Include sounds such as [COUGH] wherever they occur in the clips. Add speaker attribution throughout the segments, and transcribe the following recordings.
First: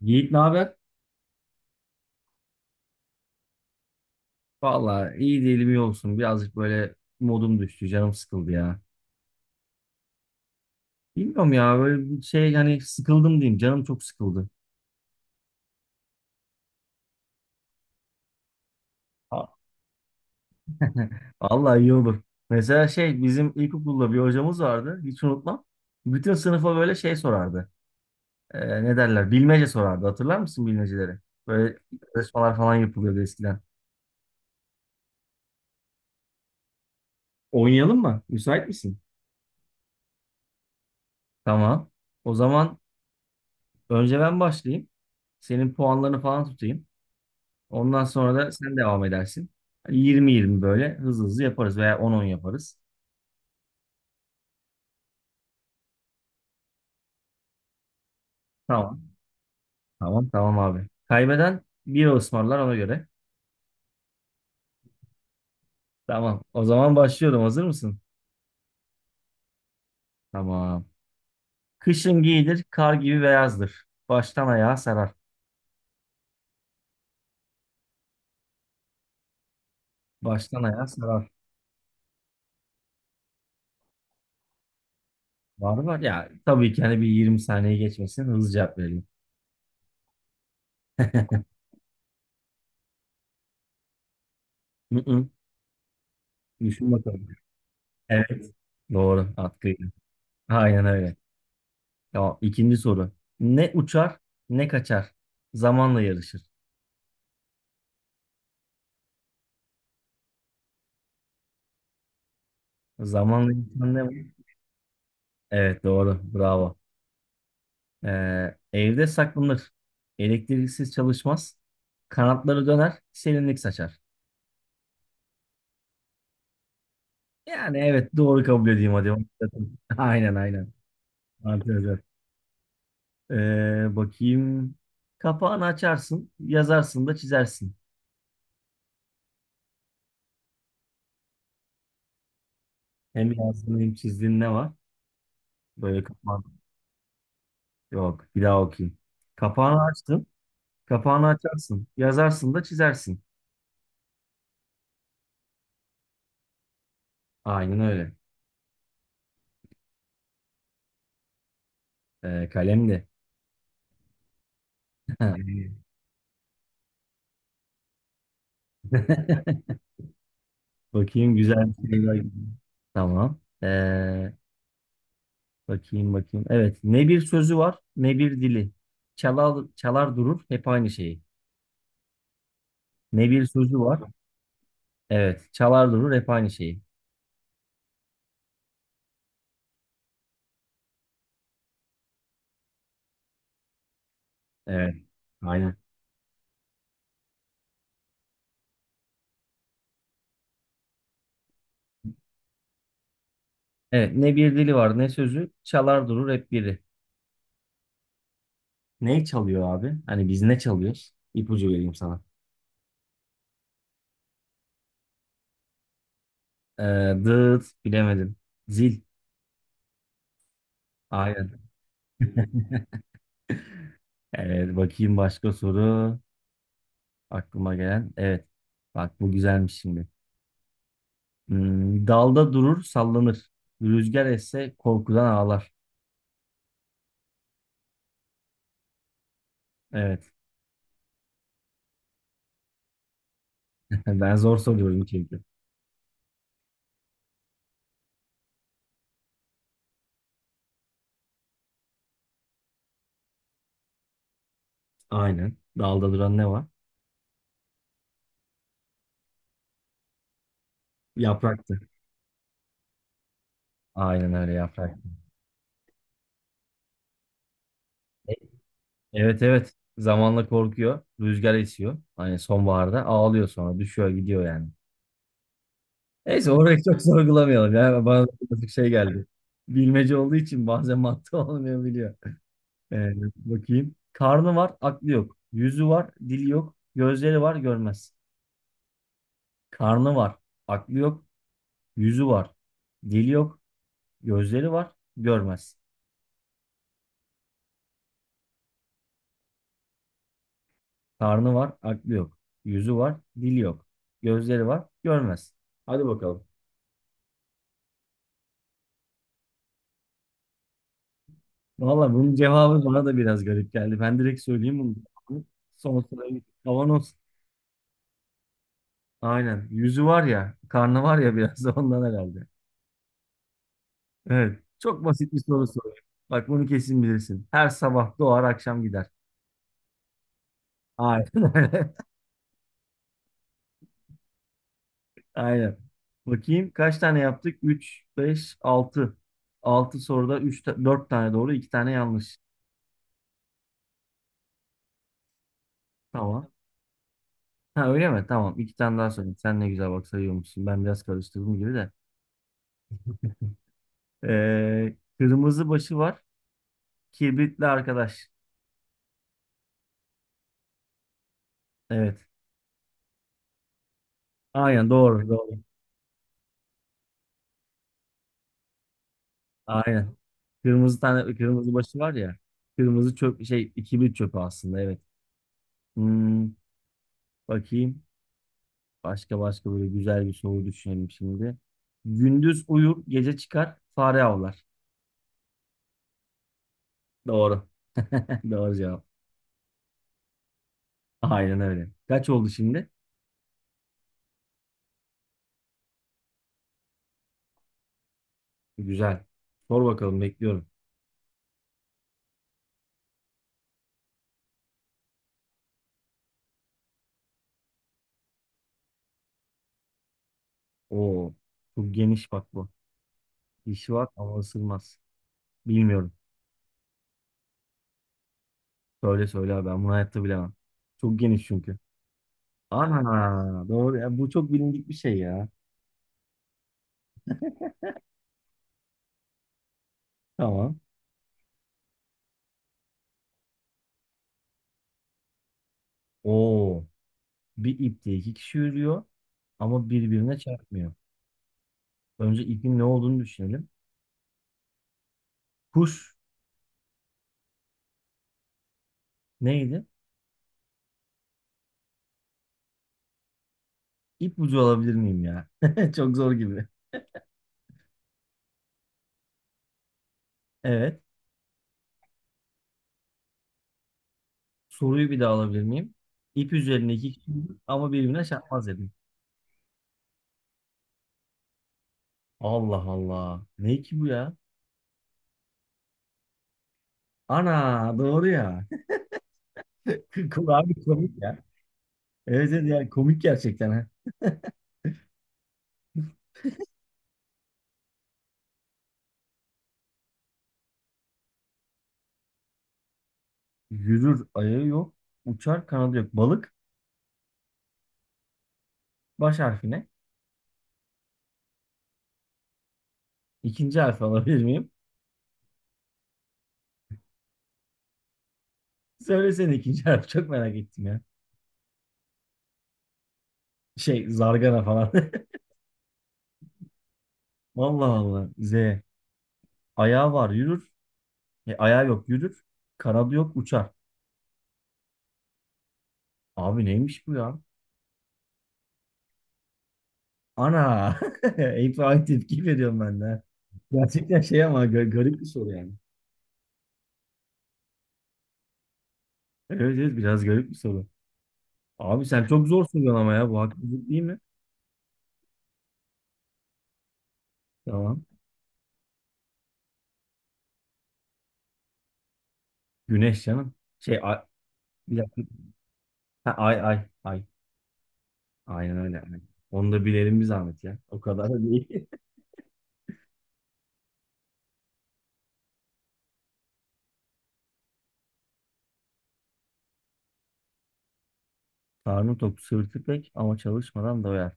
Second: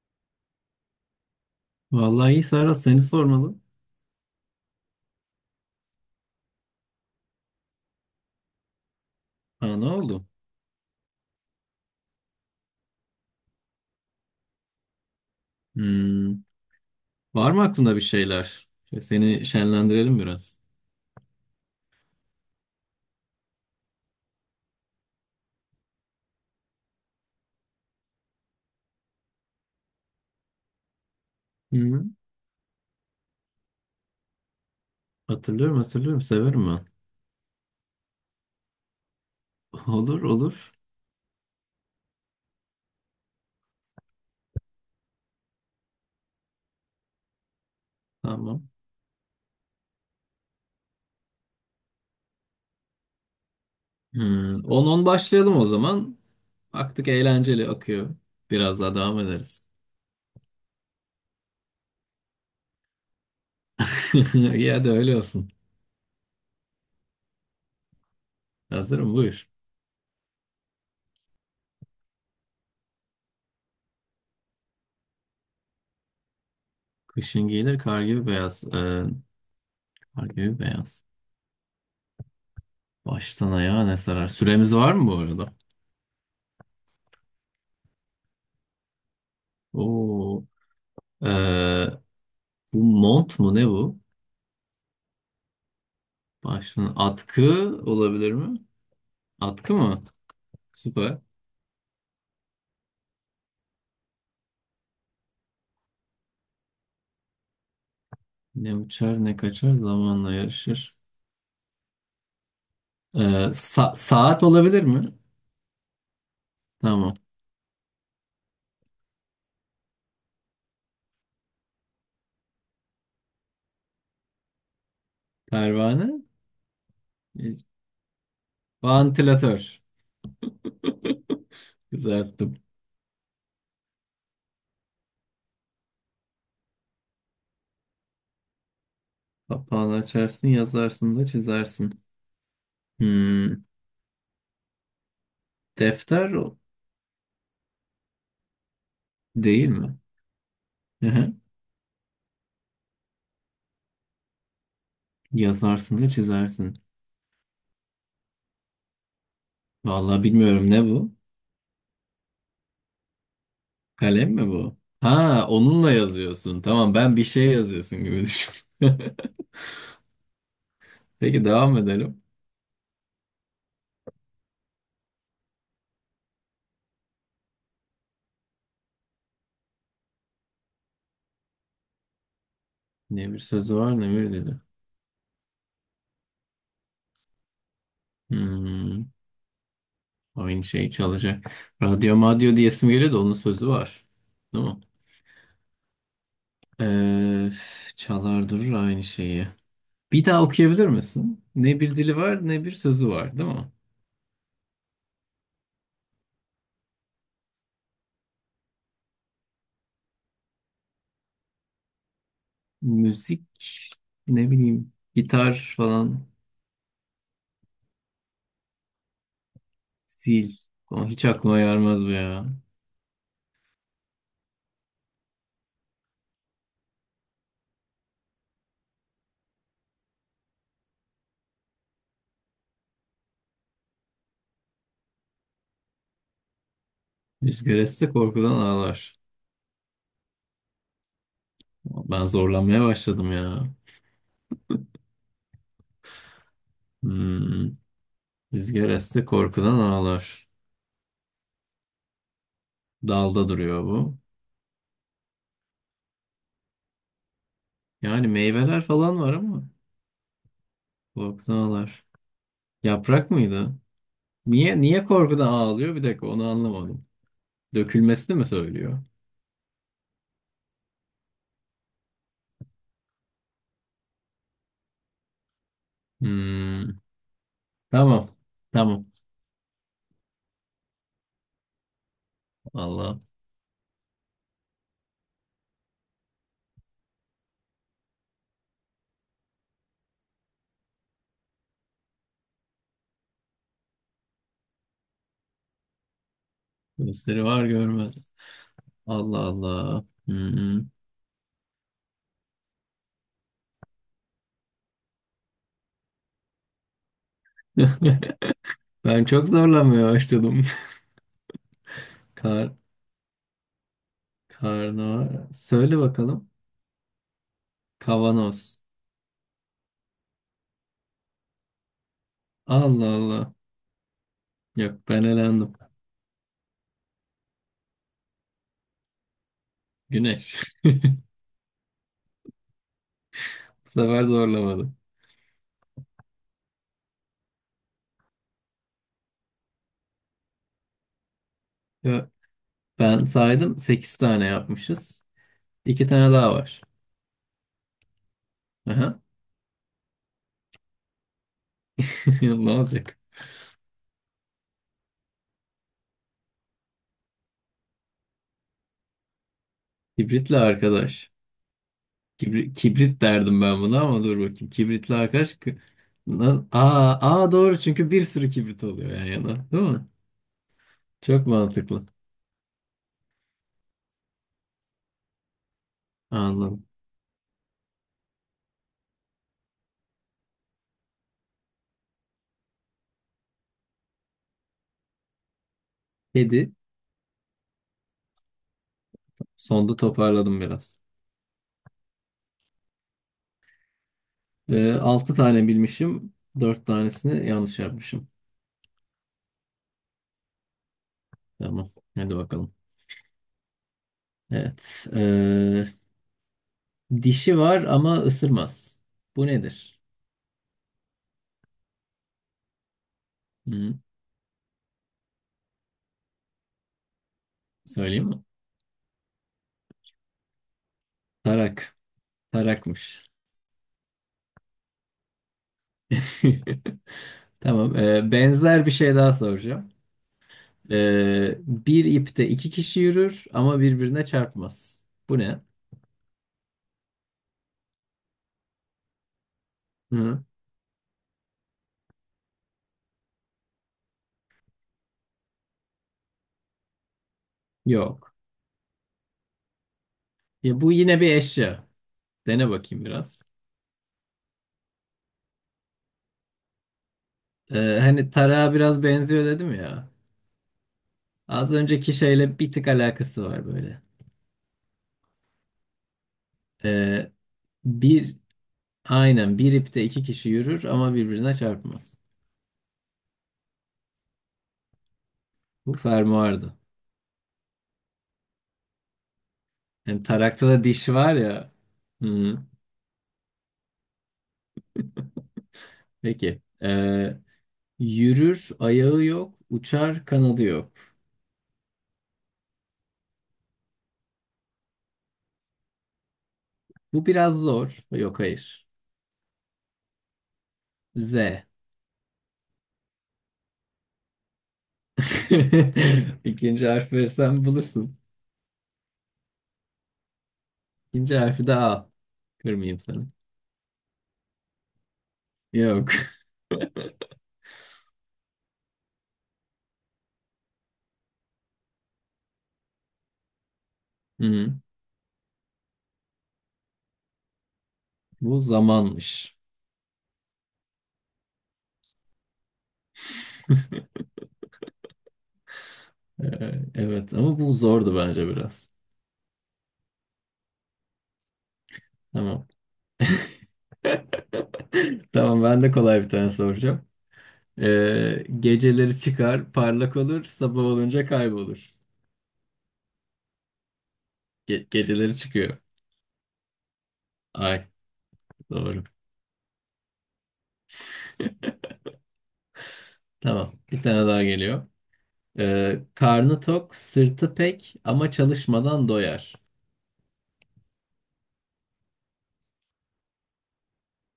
Speaker 1: Yiğit ne haber?
Speaker 2: Vallahi iyi Serhat seni sormalı.
Speaker 1: Valla iyi değilim, iyi olsun. Birazcık böyle modum düştü. Canım sıkıldı ya.
Speaker 2: Ha, ne oldu?
Speaker 1: Bilmiyorum ya, böyle bir şey, hani sıkıldım diyeyim. Canım çok sıkıldı.
Speaker 2: Hmm, Var mı aklında bir şeyler?
Speaker 1: Ha,
Speaker 2: Seni şenlendirelim biraz.
Speaker 1: [LAUGHS] valla iyi olur. Mesela şey, bizim ilkokulda bir hocamız vardı. Hiç unutmam. Bütün sınıfa böyle şey sorardı. Ne derler? Bilmece sorardı. Hatırlar mısın bilmeceleri? Böyle
Speaker 2: Hı.
Speaker 1: yarışmalar falan yapılıyordu eskiden.
Speaker 2: Hatırlıyorum, hatırlıyorum, severim ben.
Speaker 1: Oynayalım mı? Müsait misin?
Speaker 2: [LAUGHS] Olur, olur.
Speaker 1: Tamam. O zaman önce ben başlayayım. Senin puanlarını falan tutayım. Ondan sonra da
Speaker 2: Tamam.
Speaker 1: sen devam edersin. Yirmi yirmi böyle hızlı hızlı yaparız, veya on on yaparız.
Speaker 2: 10 başlayalım o zaman. Baktık eğlenceli akıyor. Biraz daha
Speaker 1: Tamam.
Speaker 2: devam ederiz.
Speaker 1: Tamam tamam abi. Kaybeden bira ısmarlar, ona göre.
Speaker 2: [LAUGHS] Ya da öyle olsun.
Speaker 1: Tamam. O zaman başlıyorum. Hazır mısın?
Speaker 2: Hazırım, buyur.
Speaker 1: Tamam. Kışın giyilir, kar gibi beyazdır. Baştan ayağa sarar.
Speaker 2: Kışın giyilir, kar gibi beyaz. Kar gibi
Speaker 1: Baştan ayağa
Speaker 2: beyaz.
Speaker 1: sarar.
Speaker 2: Baştan ayağa ne sarar? Süremiz var mı bu arada?
Speaker 1: Var var ya. Tabii ki, hani bir 20 saniye geçmesin. Hızlı cevap verelim.
Speaker 2: Oo. Ee, bu mont mu, ne bu?
Speaker 1: Hı hı. Düşün
Speaker 2: Başlığın,
Speaker 1: bakalım.
Speaker 2: atkı olabilir
Speaker 1: Evet.
Speaker 2: mi?
Speaker 1: Doğru.
Speaker 2: Atkı
Speaker 1: Atkıydı.
Speaker 2: mı?
Speaker 1: Aynen öyle.
Speaker 2: Süper.
Speaker 1: Tamam. İkinci soru. Ne uçar, ne kaçar. Zamanla yarışır.
Speaker 2: Ne uçar, ne kaçar, zamanla yarışır. Ee,
Speaker 1: Zamanla insan
Speaker 2: sa-
Speaker 1: ne var?
Speaker 2: saat olabilir mi?
Speaker 1: Evet doğru. Bravo.
Speaker 2: Tamam.
Speaker 1: Evde saklanır. Elektriksiz çalışmaz. Kanatları döner. Serinlik saçar.
Speaker 2: Pervane.
Speaker 1: Yani evet, doğru kabul edeyim hadi.
Speaker 2: Vantilatör.
Speaker 1: [LAUGHS] Aynen aynen.
Speaker 2: [LAUGHS]
Speaker 1: Arkadaşlar.
Speaker 2: Güzel tuttum.
Speaker 1: Bakayım. Kapağını açarsın. Yazarsın da çizersin.
Speaker 2: Kapağını açarsın, yazarsın da çizersin.
Speaker 1: Hem
Speaker 2: Hmm,
Speaker 1: yazdığın hem çizdiğin ne var? Böyle
Speaker 2: defter
Speaker 1: kapağın. Yok. Bir daha okuyayım.
Speaker 2: değil
Speaker 1: Kapağını
Speaker 2: mi?
Speaker 1: açtın.
Speaker 2: Hı
Speaker 1: Kapağını
Speaker 2: hı.
Speaker 1: açarsın. Yazarsın da çizersin.
Speaker 2: Yazarsın da çizersin.
Speaker 1: Aynen öyle.
Speaker 2: Vallahi bilmiyorum ne bu?
Speaker 1: Kalem de.
Speaker 2: Kalem mi bu? Ha, onunla yazıyorsun. Tamam, ben bir şey yazıyorsun gibi düşün. [LAUGHS]
Speaker 1: [LAUGHS] Bakayım,
Speaker 2: Peki,
Speaker 1: güzel
Speaker 2: devam
Speaker 1: bir şey var.
Speaker 2: edelim.
Speaker 1: Tamam. Bakayım. Evet. Ne bir sözü var ne bir dili. Çalar, çalar durur hep aynı şeyi. Ne
Speaker 2: Ne bir
Speaker 1: bir
Speaker 2: sözü
Speaker 1: sözü var.
Speaker 2: var, ne bir dedi.
Speaker 1: Evet. Çalar durur hep aynı şeyi.
Speaker 2: Hmm, aynı şey çalacak. Radyo madyo diyesim geliyor da onun sözü var. Değil mi?
Speaker 1: Evet. Aynen.
Speaker 2: Ee, çalar durur aynı şeyi. Bir daha okuyabilir misin? Ne bir dili var, ne bir sözü var, değil mi?
Speaker 1: Evet. Ne bir dili var ne sözü. Çalar durur hep biri. Ne çalıyor abi? Hani biz ne çalıyoruz? İpucu vereyim sana.
Speaker 2: Müzik, ne bileyim, gitar falan.
Speaker 1: Ee, Dıt, bilemedim. Zil.
Speaker 2: Zil. Ama hiç
Speaker 1: Aynen.
Speaker 2: aklıma gelmez bu ya.
Speaker 1: Evet. Bakayım başka soru. Aklıma gelen. Evet. Bak bu güzelmiş şimdi. Hmm, dalda durur, sallanır. Rüzgar esse korkudan ağlar.
Speaker 2: Rüzgar esse korkudan ağlar.
Speaker 1: Evet.
Speaker 2: Ben zorlanmaya başladım ya.
Speaker 1: [LAUGHS] Ben zor soruyorum çünkü.
Speaker 2: Hmm. Rüzgar esse korkudan ağlar. Dalda duruyor bu.
Speaker 1: Aynen. Dalda duran ne var?
Speaker 2: Yani meyveler falan var ama korkudan
Speaker 1: Yapraktı.
Speaker 2: ağlar. Yaprak mıydı?
Speaker 1: Aynen öyle,
Speaker 2: Niye,
Speaker 1: yaprak.
Speaker 2: niye korkudan ağlıyor? Bir dakika, onu anlamadım.
Speaker 1: E-
Speaker 2: Dökülmesini mi söylüyor?
Speaker 1: Evet evet. Zamanla korkuyor. Rüzgar esiyor. Hani sonbaharda ağlıyor sonra. Düşüyor gidiyor yani. Neyse, orayı
Speaker 2: Hmm,
Speaker 1: çok [LAUGHS] sorgulamayalım. Ya bana
Speaker 2: tamam.
Speaker 1: birazcık şey
Speaker 2: Tamam.
Speaker 1: geldi. Bilmece olduğu için bazen mantığı [LAUGHS] olmayabiliyor. Evet,
Speaker 2: Allah.
Speaker 1: bakayım. Karnı var, aklı yok. Yüzü var, dili yok. Gözleri var, görmez. Karnı var, aklı yok, yüzü var. Dili yok, gözleri var, görmez.
Speaker 2: Gösteri var, görmez. Allah Allah. Hmm.
Speaker 1: Karnı var, aklı yok. Yüzü var, dili yok. Gözleri var, görmez. Hadi bakalım.
Speaker 2: [LAUGHS] Ben çok zorlanmaya başladım.
Speaker 1: Valla bunun
Speaker 2: [LAUGHS] Kar,
Speaker 1: cevabı bana da biraz garip geldi. Ben direkt söyleyeyim bunu.
Speaker 2: karnı söyle
Speaker 1: Son sırayı
Speaker 2: bakalım.
Speaker 1: kavanoz.
Speaker 2: Kavanoz.
Speaker 1: Aynen. Yüzü var ya, karnı var ya, biraz da ondan herhalde.
Speaker 2: Allah Allah.
Speaker 1: Evet. Çok
Speaker 2: Yok, ben
Speaker 1: basit bir soru
Speaker 2: elendim.
Speaker 1: soruyorum. Bak bunu kesin bilirsin. Her sabah doğar, akşam gider.
Speaker 2: Güneş. [LAUGHS]
Speaker 1: Aynen öyle.
Speaker 2: Bu sefer zorlamadı.
Speaker 1: Aynen. Bakayım kaç tane yaptık? 3, 5, 6. 6 soruda 3, 4 tane doğru, 2 tane
Speaker 2: Ya,
Speaker 1: yanlış.
Speaker 2: ben saydım 8 tane yapmışız. 2 tane
Speaker 1: Tamam.
Speaker 2: daha var.
Speaker 1: Ha öyle mi? Tamam. 2 tane daha
Speaker 2: Aha.
Speaker 1: söyleyeyim. Sen ne güzel bak sayıyormuşsun. Ben biraz karıştırdım gibi de.
Speaker 2: [LAUGHS] Ne olacak?
Speaker 1: Kırmızı başı var. Kibritli arkadaş.
Speaker 2: Kibritli arkadaş.
Speaker 1: Evet.
Speaker 2: Kibrit derdim ben buna ama dur bakayım.
Speaker 1: Aynen
Speaker 2: Kibritli
Speaker 1: doğru doğru.
Speaker 2: arkadaş aa, aa, doğru, çünkü bir sürü kibrit oluyor yan yana. Değil mi?
Speaker 1: Aynen. Kırmızı tane,
Speaker 2: Çok
Speaker 1: kırmızı başı
Speaker 2: mantıklı.
Speaker 1: var ya. Kırmızı çöp, şey, kibrit çöpü aslında, evet. Hmm,
Speaker 2: Anladım.
Speaker 1: bakayım. Başka başka, böyle güzel bir soru düşünelim şimdi. Gündüz uyur, gece çıkar, fare avlar.
Speaker 2: Kedi.
Speaker 1: Doğru. [LAUGHS] Doğru cevap.
Speaker 2: Sonda toparladım biraz.
Speaker 1: Aynen öyle. Kaç oldu şimdi?
Speaker 2: 6 tane bilmişim. 4 tanesini yanlış yapmışım.
Speaker 1: Güzel. Sor bakalım, bekliyorum.
Speaker 2: Tamam. Hadi bakalım. Evet. Dişi var ama ısırmaz. Bu nedir?
Speaker 1: Oo, çok geniş bak bu. Dişi
Speaker 2: Hı,
Speaker 1: var ama ısırmaz. Bilmiyorum.
Speaker 2: söyleyeyim mi?
Speaker 1: Söyle söyle abi, ben bunu hayatta bilemem. Çok geniş çünkü.
Speaker 2: Tarak. Tarakmış.
Speaker 1: Ana doğru. Ya bu çok bilindik bir şey ya.
Speaker 2: [LAUGHS] Tamam. Benzer bir şey daha soracağım.
Speaker 1: Tamam.
Speaker 2: Bir ipte iki kişi yürür ama birbirine çarpmaz. Bu ne?
Speaker 1: Oo, bir ipte iki kişi yürüyor ama birbirine
Speaker 2: Hı?
Speaker 1: çarpmıyor. Önce ipin ne olduğunu düşünelim. Kuş.
Speaker 2: Yok.
Speaker 1: Neydi?
Speaker 2: Ya, bu yine bir eşya. Dene bakayım biraz.
Speaker 1: İpucu alabilir miyim ya? [LAUGHS] Çok zor gibi.
Speaker 2: Hani tarağa biraz benziyor dedim ya.
Speaker 1: Evet.
Speaker 2: Az önceki şeyle bir tık alakası var böyle.
Speaker 1: Soruyu bir daha alabilir miyim? İp üzerinde iki kişi
Speaker 2: E,
Speaker 1: ama birbirine
Speaker 2: bir
Speaker 1: çarpmaz dedim.
Speaker 2: aynen bir ipte iki kişi yürür ama birbirine çarpmaz.
Speaker 1: Allah Allah. Ne ki bu ya?
Speaker 2: Bu fermuardı.
Speaker 1: Ana doğru ya.
Speaker 2: Hem
Speaker 1: [LAUGHS]
Speaker 2: tarakta
Speaker 1: Abi
Speaker 2: da diş
Speaker 1: komik
Speaker 2: var
Speaker 1: ya.
Speaker 2: ya.
Speaker 1: Evet,
Speaker 2: Hı.
Speaker 1: evet, yani komik gerçekten. Ha.
Speaker 2: Peki. Yürür, ayağı yok, uçar, kanadı yok.
Speaker 1: Yürür ayağı yok. Uçar kanadı yok. Balık
Speaker 2: Bu biraz zor. Yok, hayır.
Speaker 1: baş harfine.
Speaker 2: Z.
Speaker 1: İkinci harfi alabilir miyim?
Speaker 2: [LAUGHS] İkinci harf verirsen bulursun.
Speaker 1: Söylesene ikinci harfi. Çok merak ettim ya.
Speaker 2: İkinci harfi de A. Kırmayayım seni.
Speaker 1: Şey, zargana falan.
Speaker 2: Yok.
Speaker 1: [LAUGHS] Allah Allah. Z. Ayağı var yürür. E, ayağı yok yürür. Kanadı yok uçar.
Speaker 2: Hı.
Speaker 1: Abi neymiş bu ya?
Speaker 2: Bu zamanmış.
Speaker 1: Ana! [LAUGHS] Hep aynı tepki veriyorum ben de. Ha. Gerçekten şey ama garip bir soru yani.
Speaker 2: Evet ama bu zordu bence biraz.
Speaker 1: Evet evet, biraz garip bir soru. Abi sen çok zor
Speaker 2: Tamam.
Speaker 1: soruyorsun ama ya, bu haksızlık değil mi?
Speaker 2: [LAUGHS] Tamam, ben de kolay bir tane soracağım.
Speaker 1: Tamam.
Speaker 2: Geceleri çıkar, parlak olur, sabah olunca kaybolur.
Speaker 1: Güneş canım. Şey, ay,
Speaker 2: Ge-
Speaker 1: bir
Speaker 2: geceleri
Speaker 1: dakika.
Speaker 2: çıkıyor.
Speaker 1: Ha, ay ay ay.
Speaker 2: Ay,
Speaker 1: Aynen öyle.
Speaker 2: doğru.
Speaker 1: Aynen. Onu da bilelim bir zahmet ya. O kadar da değil. [LAUGHS]
Speaker 2: Tamam, bir tane daha geliyor. Karnı tok, sırtı pek ama çalışmadan doyar.
Speaker 1: Karnı tok, sırtı pek ama çalışmadan doyar.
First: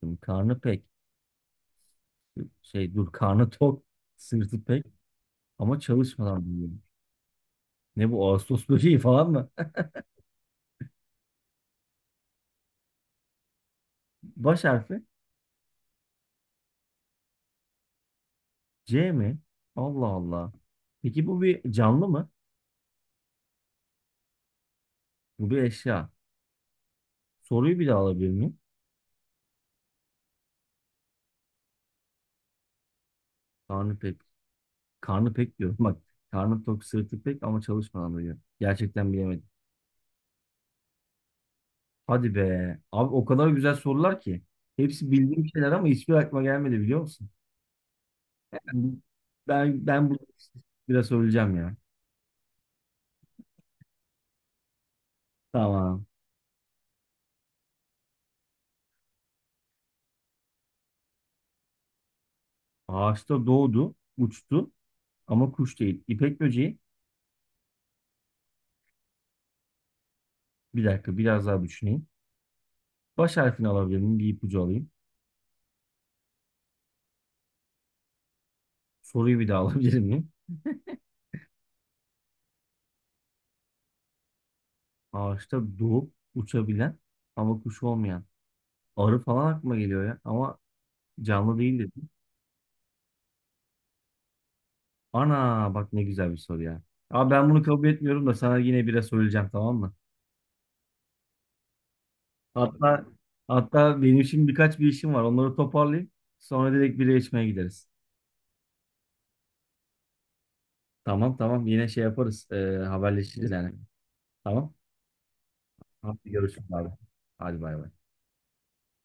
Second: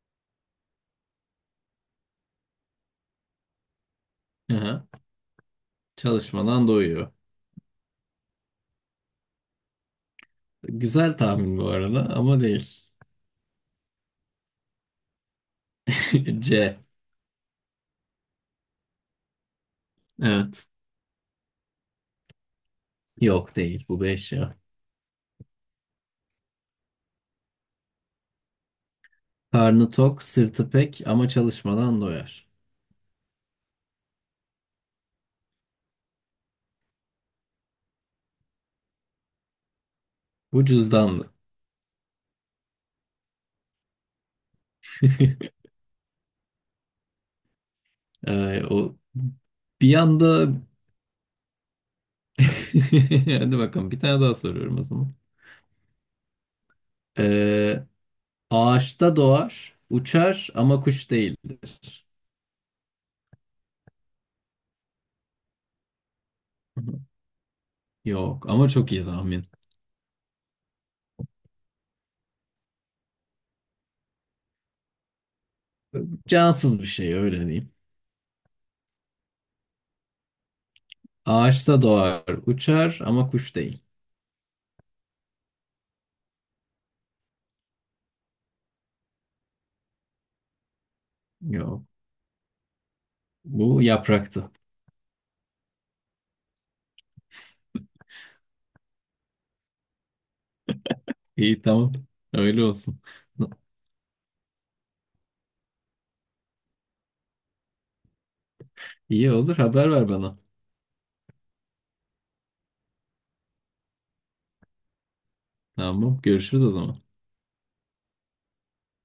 Speaker 1: Şimdi karnı pek. Şey dur, karnı tok, sırtı pek
Speaker 2: Aha,
Speaker 1: ama çalışmadan
Speaker 2: çalışmadan
Speaker 1: doyar.
Speaker 2: doyuyor.
Speaker 1: Ne bu, Ağustos böceği falan mı? [LAUGHS]
Speaker 2: Güzel tahmin bu arada ama değil.
Speaker 1: Baş harfi
Speaker 2: [LAUGHS] C.
Speaker 1: C mi? Allah Allah.
Speaker 2: Evet.
Speaker 1: Peki bu bir canlı mı?
Speaker 2: Yok, değil bu beş ya.
Speaker 1: Bu bir eşya. Soruyu bir daha alabilir miyim?
Speaker 2: Karnı tok, sırtı pek ama çalışmadan doyar.
Speaker 1: Karnı pek. Karnı pek diyorum. Bak, karnı tok sırtı pek ama çalışmadan diyor. Gerçekten bilemedim.
Speaker 2: Bu cüzdanlı. [LAUGHS]
Speaker 1: Hadi be. Abi o kadar güzel sorular ki. Hepsi bildiğim şeyler ama hiçbir aklıma gelmedi biliyor musun?
Speaker 2: Ee,
Speaker 1: Yani
Speaker 2: o
Speaker 1: Ben
Speaker 2: bir
Speaker 1: ben bunu
Speaker 2: anda.
Speaker 1: biraz söyleyeceğim ya.
Speaker 2: [LAUGHS] Hadi bakalım, bir tane daha soruyorum o zaman.
Speaker 1: Tamam.
Speaker 2: Ee, ağaçta doğar, uçar ama kuş değildir.
Speaker 1: Ağaçta doğdu, uçtu ama kuş değil. İpek böceği.
Speaker 2: Yok ama çok iyi tahmin.
Speaker 1: Bir dakika, biraz daha düşüneyim. Baş harfini alabilir miyim? Bir ipucu alayım.
Speaker 2: Cansız bir şey, öyle diyeyim.
Speaker 1: Soruyu bir daha [LAUGHS] alabilir miyim?
Speaker 2: Ağaçta doğar, uçar ama kuş değil.
Speaker 1: Ağaçta doğup uçabilen ama kuş olmayan. Arı falan aklıma geliyor ya. Ama canlı değil
Speaker 2: Yok.
Speaker 1: dedim.
Speaker 2: Bu yapraktı.
Speaker 1: Ana bak, ne güzel bir soru ya. Abi ben bunu kabul etmiyorum, da sana yine bire söyleyeceğim tamam mı?
Speaker 2: İyi, tamam. Öyle olsun.
Speaker 1: Hatta hatta benim şimdi birkaç bir işim var. Onları toparlayayım. Sonra direkt bire içmeye gideriz.
Speaker 2: İyi olur, haber ver bana.
Speaker 1: Tamam tamam, yine şey yaparız. Haberleşiriz yani. Tamam.
Speaker 2: Tamam,
Speaker 1: Hadi
Speaker 2: görüşürüz o
Speaker 1: görüşürüz abi.
Speaker 2: zaman.
Speaker 1: Hadi bay bay.